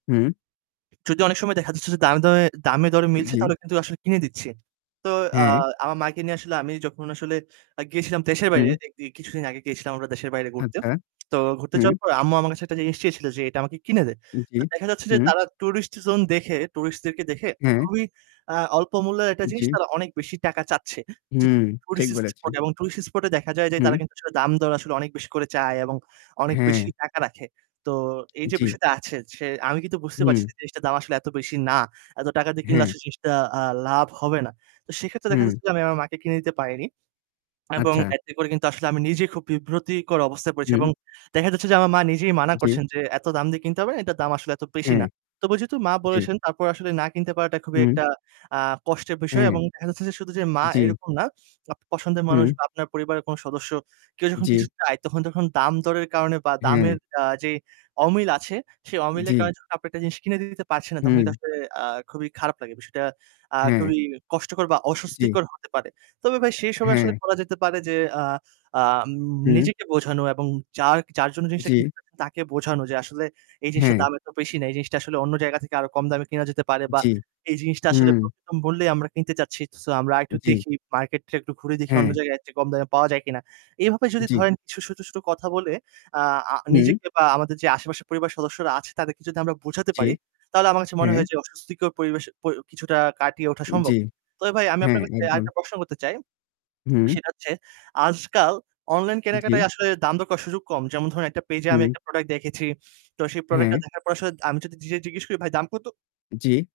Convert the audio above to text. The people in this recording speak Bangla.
হুম। যদি অনেক সময় দেখা যাচ্ছে যে দামে দরে দামে দরে মিলছে জি। তাহলে কিন্তু আসলে কিনে দিচ্ছি। তো আ হ্যাঁ। আমার মাকে নিয়ে আসলে আমি যখন আসলে আ গিয়েছিলাম দেশের বাইরে হুম। দেখতে কিছুদিন আগে গিয়েছিলাম আমরা দেশের বাইরে ঘুরতে। আচ্ছা। তো ঘুরতে যাওয়ার হুম। পরে আম্মু আমার কাছে একটা জিনিস চেয়েছিল যে, "এটা আমাকে কিনে দে।" জি। তো দেখা যাচ্ছে যে হুম। তারা tourist zone দেখে tourist-দেরকে দেখে হ্যাঁ। খুবই, আ অল্প মূল্যের একটা জিনিস জি। তারা অনেক বেশি টাকা চাচ্ছে। যেহেতু হুম। ঠিক tourist spot বলেছেন। এবং tourist spot এ দেখা যায় যে তারা হুম। কিন্তু আসলে দামদর আসলে অনেক বেশি করে চায় এবং অনেক বেশি হ্যাঁ। টাকা রাখে। তো এই যে জি। বিষয়টা আছে সে আমি কিন্তু বুঝতে হুম। পারছি যে জিনিসটার দাম আসলে এত বেশি না। এত টাকা দিয়ে কিনলে হ্যাঁ। আসলে জিনিসটা আ লাভ হবে না। তো সেক্ষেত্রে দেখা হুম। যাচ্ছে যে আমি আমার মাকে কিনে দিতে পারিনি। এবং আচ্ছা। এতে করে কিন্তু আসলে আমি নিজেই খুব বিব্রতকর অবস্থায় পড়েছি এবং হুম। দেখা যাচ্ছে যে আমার মা নিজেই মানা জি। করছেন যে, "এত দাম দিয়ে কিনতে হবে না।" এটার দাম আসলে এত বেশি হ্যাঁ। না। তবে যেহেতু মা জি। বলেছেন তারপর আসলে না কিনতে পারাটা খুবই হুম। একটা আ কষ্টের বিষয় হ্যাঁ। এবং দেখা যাচ্ছে যে শুধু যে মা জি। এরকম না, আপনার পছন্দের মানুষ হুম। বা আপনার পরিবারের কোন সদস্য কেউ যখন জি। কিছু চায় তখন যখন দামদরের কারণে বা দামের হ্যাঁ। আ যে অমিল আছে, সে অমিলের জি। কারণে যখন আপনি একটা জিনিস কিনে দিতে পারছেন না তখন কিন্তু হুম। আসলে আ খুবই খারাপ লাগে। বিষয়টা আ হ্যাঁ। খুবই কষ্টকর বা জি। অস্বস্তিকর হতে পারে। তবে ভাই, সেই সময় আসলে হ্যাঁ। করা যেতে পারে যে আ আম হুম। নিজেকে বোঝানো এবং যার যার জন্য জিনিসটা জি। কিনতেছেন তাকে বোঝানো যে, "আসলে এই জিনিসটার হ্যাঁ। দাম এত বেশি না। এই জিনিসটা আসলে অন্য জায়গা থেকে আরও কম দামে কিনা যেতে পারে বা জি। এই জিনিসটা আসলে হুম। খুব কম মূল্যেই আমরা কিনতে চাচ্ছি। সো, আমরা একটু জি। দেখি, মার্কেটটা একটু ঘুরে দেখি অন্য হ্যাঁ। জায়গায় এর চেয়ে কম দামে পাওয়া যায় কিনা।" এভাবে যদি জি। ধরেন কিছু ছোট, ছোট কথা বলে আ আ হুম। নিজেকে বা আমাদের যে আশেপাশের পরিবারের সদস্যরা আছে তাদেরকে যদি আমরা বোঝাতে জি। পারি তাহলে আমার কাছে মনে হ্যাঁ। হয় যে অস্বস্তিকর পরিবেশ প কিছুটা কাটিয়ে ওঠা জি। সম্ভব। তবে ভাই আমি হ্যাঁ, আপনার কাছে একদম। আরেকটা প্রশ্ন করতে চাই। হুম। সেটা হচ্ছে আজকাল অনলাইন জি। কেনাকাটায় আসলে দাম দর করার সুযোগ কম। যেমন ধরেন একটা পেইজে আমি হুম। একটা product দেখেছি। তো সেই productটা হ্যাঁ। দেখার পর আসলে আমি যদি ডিরেক্ট জিজ্ঞেস করি, "ভাই দাম কত?" জি।